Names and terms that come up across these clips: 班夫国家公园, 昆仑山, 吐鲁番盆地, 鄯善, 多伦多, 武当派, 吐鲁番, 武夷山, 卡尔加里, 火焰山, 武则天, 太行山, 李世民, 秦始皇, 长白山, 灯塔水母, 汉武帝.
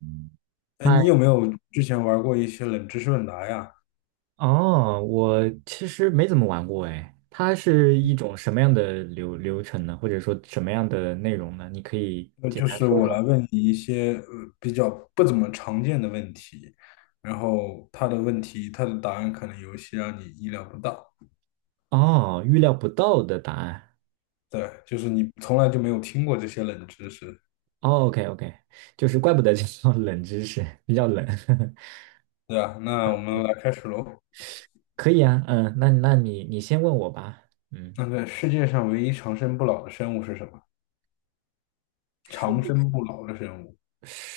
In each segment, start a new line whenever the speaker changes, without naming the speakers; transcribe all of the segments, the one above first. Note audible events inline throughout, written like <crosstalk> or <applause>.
嗯，
哎，
嗨，
你有没有之前玩过一些冷知识问答呀？
哦，我其实没怎么玩过哎，它是一种什么样的流程呢？或者说什么样的内容呢？你可以简
就
单
是
说
我来
说。
问你一些比较不怎么常见的问题，然后他的答案可能有一些让你意料不到。
哦，预料不到的答案。
对，就是你从来就没有听过这些冷知识，
哦，OK OK，就是怪不得叫冷知识，比较冷。<laughs>
对啊，那我们来开始喽。
可以啊，嗯，那你先问我吧。嗯，
那个世界上唯一长生不老的生物是什么？
世
长
界
生不老的生物，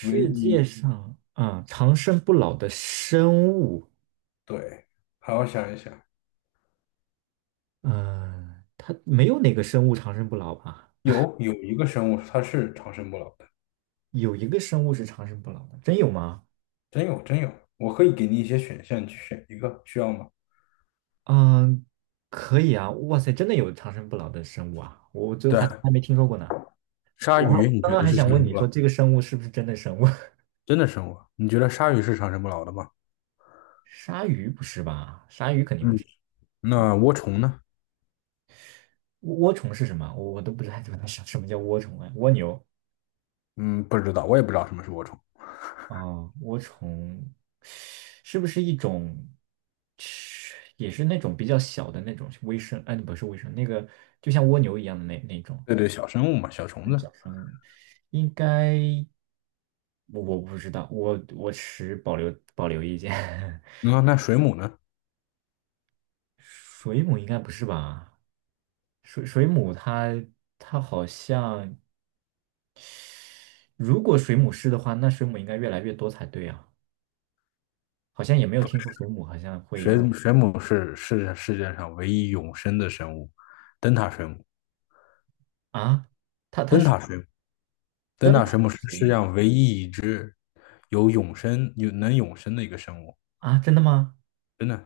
唯
界
一，
上啊，长生不老的生物，
对，好好想一想，
嗯，它没有哪个生物长生不老吧？
有一个生物它是长生不老的。
有一个生物是长生不老的，真有吗？
真有真有，我可以给你一些选项，你去选一个，需要吗？
嗯，可以啊，哇塞，真的有长生不老的生物啊，我就
对，
还从来没听说过呢。
鲨
我还
鱼你
刚
觉
刚
得
还
是
想
长
问
生
你
不老？
说这个生物是不是真的生物？<laughs>
真的生物？你觉得鲨鱼是长生不老的吗？
鲨鱼不是吧？鲨鱼肯定不
嗯，
是。嗯，
那涡虫呢？
涡虫是什么？我都不知道怎么想什么叫涡虫啊？蜗牛
嗯，不知道，我也不知道什么是涡虫。
啊？涡虫是不是一种，也是那种比较小的那种微生？哎，不是微生，那个就像蜗牛一样的那种，
对对，小生物嘛，小虫子。
应该。我不知道，我持保留意见。<laughs>
那水母呢？
水母应该不是吧？水母它好像，如果水母是的话，那水母应该越来越多才对啊。好像也没有听说水母好像会用
水母是世界上唯一永生的生物，灯塔水母。
啊，
灯塔水母，灯
灯
塔
塔
水母是
水
世界
母
上唯一一只有能永生的一个生物，
啊，真的吗？
真的。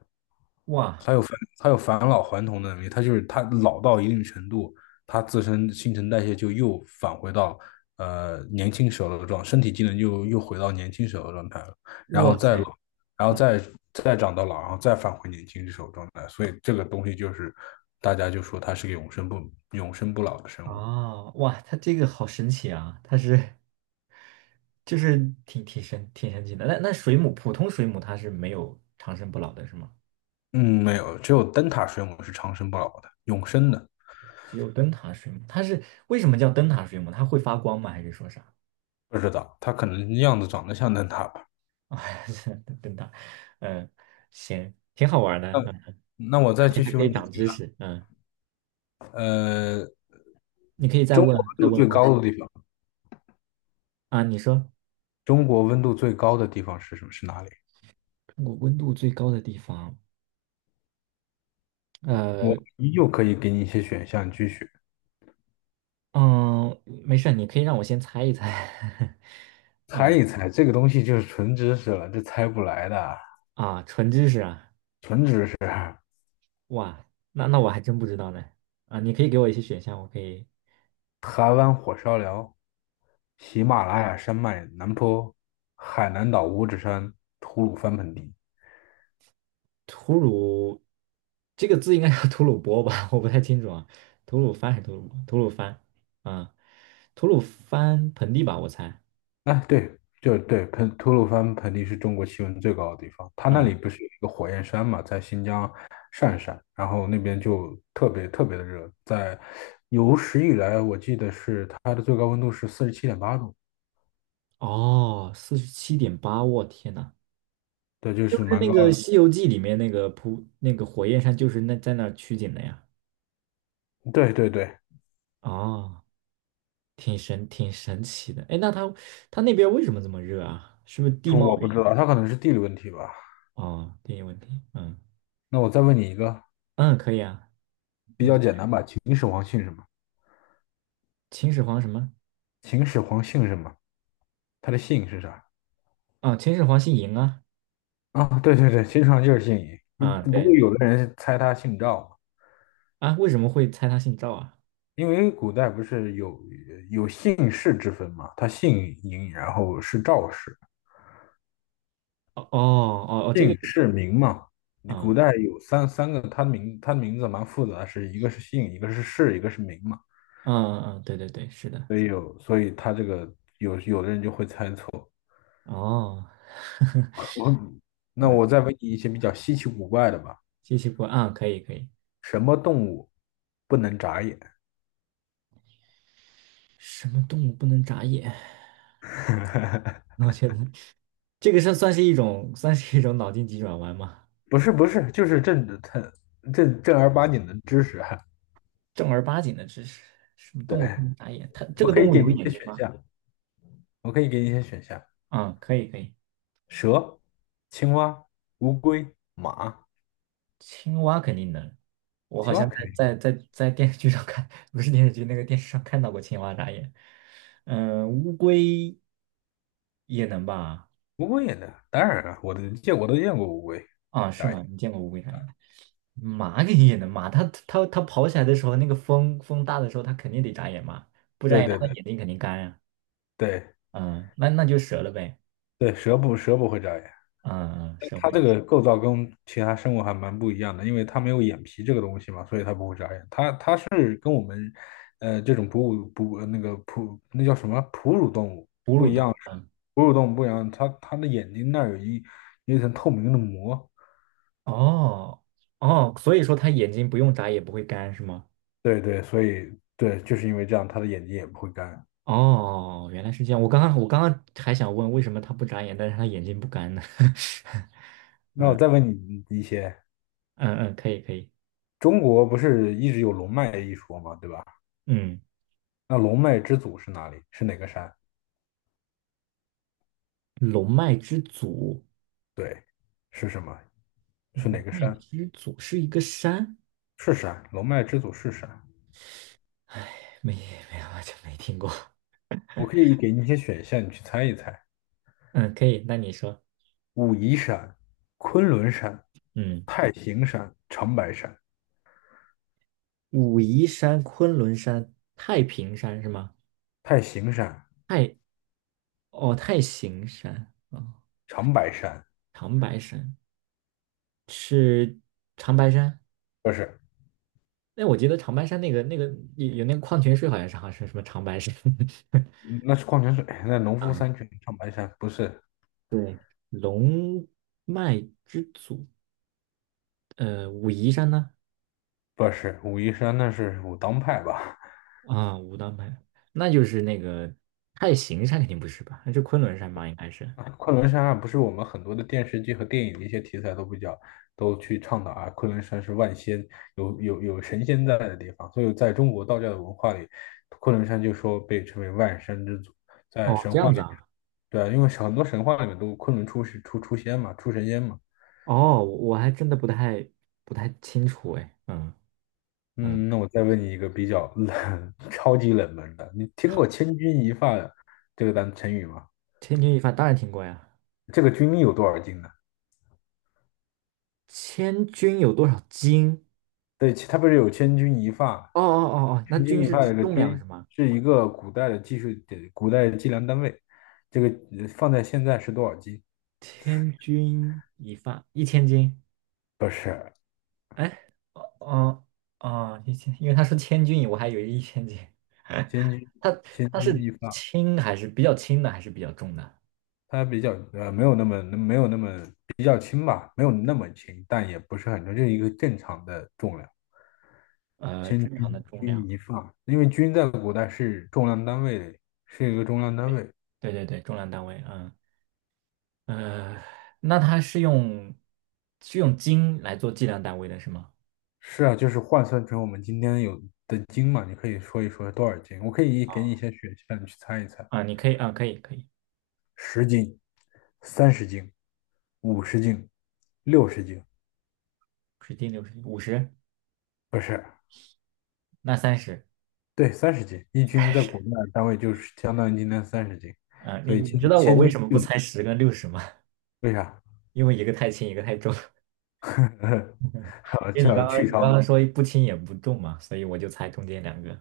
哇
他有返他有返老还童的能力，他就是他老到一定程度，他自身新陈代谢就又返回到年轻时候的状，身体机能又回到年轻时候的状态了，然后
哇
再老，
塞，
然后
嗯
再长到老，然后再返回年轻时候的状态，所以这个东西就是大家就说它是个永生不老的生物。
啊哇，它这个好神奇啊！它是就是挺神奇的。那水母普通水母它是没有长生不老的是吗？
嗯，没有，只有灯塔水母是长生不老的，永生的。
只有灯塔水母，它是为什么叫灯塔水母？它会发光吗？还是说啥？
不知道，它可能样子长得像灯塔吧。
<laughs> 啊，灯塔，嗯，行，挺好玩的，
那
嗯，
那我再继
还
续
可
问
以
你
长
几个，
知识，嗯，
呃，
你可以
中国
再
温度
问
最
问
高的地方，
啊，你说
中国温度最高的地方是什么？是哪里？
中国温度最高的地方，呃，
我依旧可以给你一些选项，你去选，
嗯，没事儿你可以让我先猜一猜，<laughs>
猜
嗯
一猜。这个东西就是纯知识了，这猜不来的，
啊，纯知识啊，
纯知识。
哇，那我还真不知道呢，啊，你可以给我一些选项，我可以
台湾火烧寮、喜马拉雅山脉南坡、海南岛五指山、吐鲁番盆地。
吐鲁这个字应该叫吐鲁波吧？<laughs> 我不太清楚啊，吐鲁番还是吐鲁番啊？吐鲁番盆地吧，我猜
哎，对，就对，吐鲁番盆地是中国气温最高的地方，它那里
啊。
不是有一个火焰山嘛，在新疆鄯善，然后那边就特别特别的热，在有史以来，我记得是它的最高温度是47.8度，
哦，47.8，我天呐，
对，就
是不
是
是
蛮
那
高
个
的。
《西游记》里面那个扑那个火焰山就是那在那儿取景的呀？
对对对，
哦，挺神奇的。哎，那它那边为什么这么热啊？是不是地
说
貌
我不
原因？
知道，它可能是地理问题吧。
哦，地理问题。嗯
那我再问你一个
嗯，可以啊。
比较简单吧，秦始皇姓什么？
秦始皇什么？
秦始皇姓什么？他的姓是啥？
啊，秦始皇姓嬴啊。
啊，对对对，秦始皇就是姓嬴，
啊，
不过
对。
有的人猜他姓赵，
啊，为什么会猜他姓赵啊？
因为古代不是有姓氏之分嘛，他姓嬴，然后是赵氏，
哦哦哦哦，这个
姓
意思啊，
氏名嘛。古
嗯
代有三个，他名字蛮复杂的是一个是姓，一个是氏，一个是名嘛。
嗯嗯，对对对，是的，
所以他这个有的人就会猜错。
哦，<laughs>
我那
嗯，
我再问你一些比较稀奇古怪的吧，
机器过啊，可以可以，
什么动物不能眨眼？
什么动物不能眨眼？<laughs> 我觉得这个是算是一种脑筋急转弯吗？
不是不是，就是正正儿八经的知识哈。
正儿八经的知识，什么动物不
对，
能眨眼？它这
我
个
可
动
以
物
给
有
你
眼
一些
睛
选
吗？
项，我可以给你一些选项。
啊、可以可以，
蛇、青蛙、乌龟、马，
青蛙肯定能，我好
青蛙
像
肯
在
定，
在在在电视剧上看，<laughs> 不是电视剧，那个电视上看到过青蛙眨眼。嗯，乌龟也能吧？
乌龟也能，当然了，我都见过乌龟
啊，是
眨眼。
吗？你见过乌龟眨眼？马肯定也能嘛，它跑起来的时候，那个风大的时候，它肯定得眨眼嘛，不眨
对
眼它
对
的
对
眼睛肯定干呀、
对
嗯，那就折了呗。
对，蛇不会眨眼，
嗯嗯，
但
蛇
它
会
这
的
个构造跟其他生物还蛮不一样的，因为它没有眼皮这个东西嘛，所以它不会眨眼。它是这种哺乳哺呃那个哺那叫什么哺乳动物
哺
不
乳
一
动
样，
物。嗯，
哺乳动物不一样，它的眼睛那儿有一层透明的膜，
哦哦，所以说它眼睛不用眨也不会干是吗？
对对，所以对，就是因为这样，它的眼睛也不会干。
哦，原来是这样。我刚刚还想问为什么他不眨眼，但是他眼睛不干呢？
那我再问你一些，
<laughs> 嗯嗯，可以可以。
中国不是一直有龙脉一说吗？对吧？
嗯，
那龙脉之祖是哪里？是哪个山？
龙脉之祖，
对，是什么？是哪
龙
个
脉
山？
之祖是一个山。
是山，龙脉之祖是山。
哎，没没有，完全没听过。
我可以给你一些选项，你去猜一猜：
嗯，可以，那你说。
武夷山、昆仑山、
嗯，
太行山、长白山。
武夷山、昆仑山、太平山是吗？
太行山、
太哦，太行山哦，
长白山
长白山是长白山。
不是，
哎，我记得长白山那个有那个矿泉水，好像是什么长白山。<laughs>
嗯那是矿泉水。<laughs> 那农夫
嗯，
山泉，长白山不是，
龙脉之祖，武夷山呢？
不是武夷山，那是武当派吧？
啊，武当派，那就是那个太行山肯定不是吧？那是昆仑山吧？应该是。
啊，昆仑山啊，不是我们很多的电视剧和电影的一些题材都比较都去倡导啊，昆仑山是有神仙在的地方，所以在中国道教的文化里，昆仑山就说被称为万山之祖，在
哦，
神
这
话
样
里
子
面，
啊。
对啊，因为很多神话里面都昆仑出仙嘛，出神仙嘛。
哦，我还真的不太清楚哎。嗯嗯，
嗯，那我再问你一个比较冷、<laughs> 超级冷门的，你听过"千钧一发"这个单成语吗？
千钧一发当然听过呀。
这个"钧"有多少斤呢？
千钧有多少斤？
对，其他不是有千钧一发？
哦哦哦哦，那
千钧
钧
一
是
发
指
这个
重量是
钧
吗？
是一个古代的技术的古代计量单位，这个放在现在是多少斤？
千钧一发，一千斤。
不是，
哎，哦哦哦，一千，因为他说千钧，我还以为一千斤。
千钧
<laughs> 他
千
他
钧
是
一发，
轻还是比较轻的，还是比较重的？
它比较没有那么比较轻吧，没有那么轻，但也不是很重，就是一个正常的重量。千
正常的重量。
钧一发，因为钧在古代是重量单位，是一个重量单位。
对对对，重量单位。嗯呃，那它是用斤来做计量单位的是吗？
是啊，就是换算成我们今天有的斤嘛，你可以说一说多少斤？我可以给你一些选项，你去猜一猜：
啊，你可以啊，可以可以，
十斤、三十斤、50斤、60斤，
10斤六十50，
不是，
那30。
对，三十斤。一斤在国内的单位就是相当于今天三十斤，
啊，你
所以
你知道我
千
为
斤
什么不
六
猜十跟六十吗？<laughs>
为啥？
因为一个太轻，一个太重。<laughs>
<laughs> 好，
因为你
这
刚刚
去
你刚
伤。
刚说不轻也不重嘛，所以我就猜中间两个。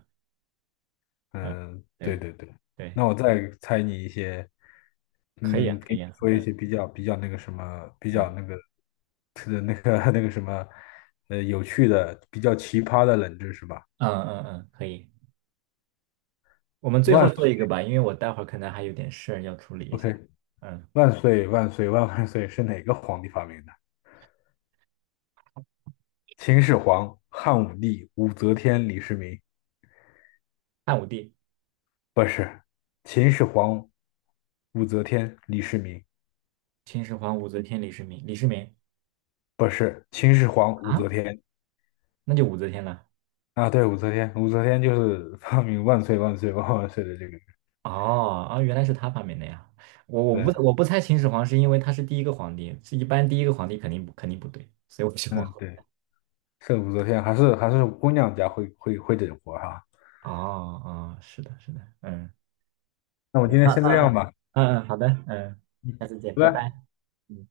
嗯，
嗯，对
对
对对。
对，
那我再猜你一些
可以啊，可
给
以
你
啊，
说一些比较那个什么，比
嗯
较那个，特的那个 <laughs> 那个什么，有趣的、比较奇葩的冷知识吧。
嗯嗯嗯，嗯可以。我们最后
万
做
岁
一个吧，因为我待会儿可能还有点事儿要处理一下。
，OK，
嗯，
万岁万岁万万岁是哪个皇帝发明的？秦始皇、汉武帝、武则天、李世民？
汉武帝、
不是，秦始皇、武则天、李世民？
秦始皇、武则天、李世民
不是，秦始皇、武则
啊，
天
那就武则天了。
啊，对，武则天，武则天就是发明万岁万岁万万岁的这个人，
哦啊，原来是他发明的呀！我我
对，
不我不猜秦始皇是因为他是第一个皇帝，是一般第一个皇帝肯定不对，所以我是往
嗯，
后。
对。是武则天，还是姑娘家会整活哈。
哦哦，是的，是的，嗯，
那
<laughs>
我
那
今天
那
先这样
嗯
吧，
嗯，好的，嗯，
嗯，
下次见，拜
拜
拜。
拜。
嗯。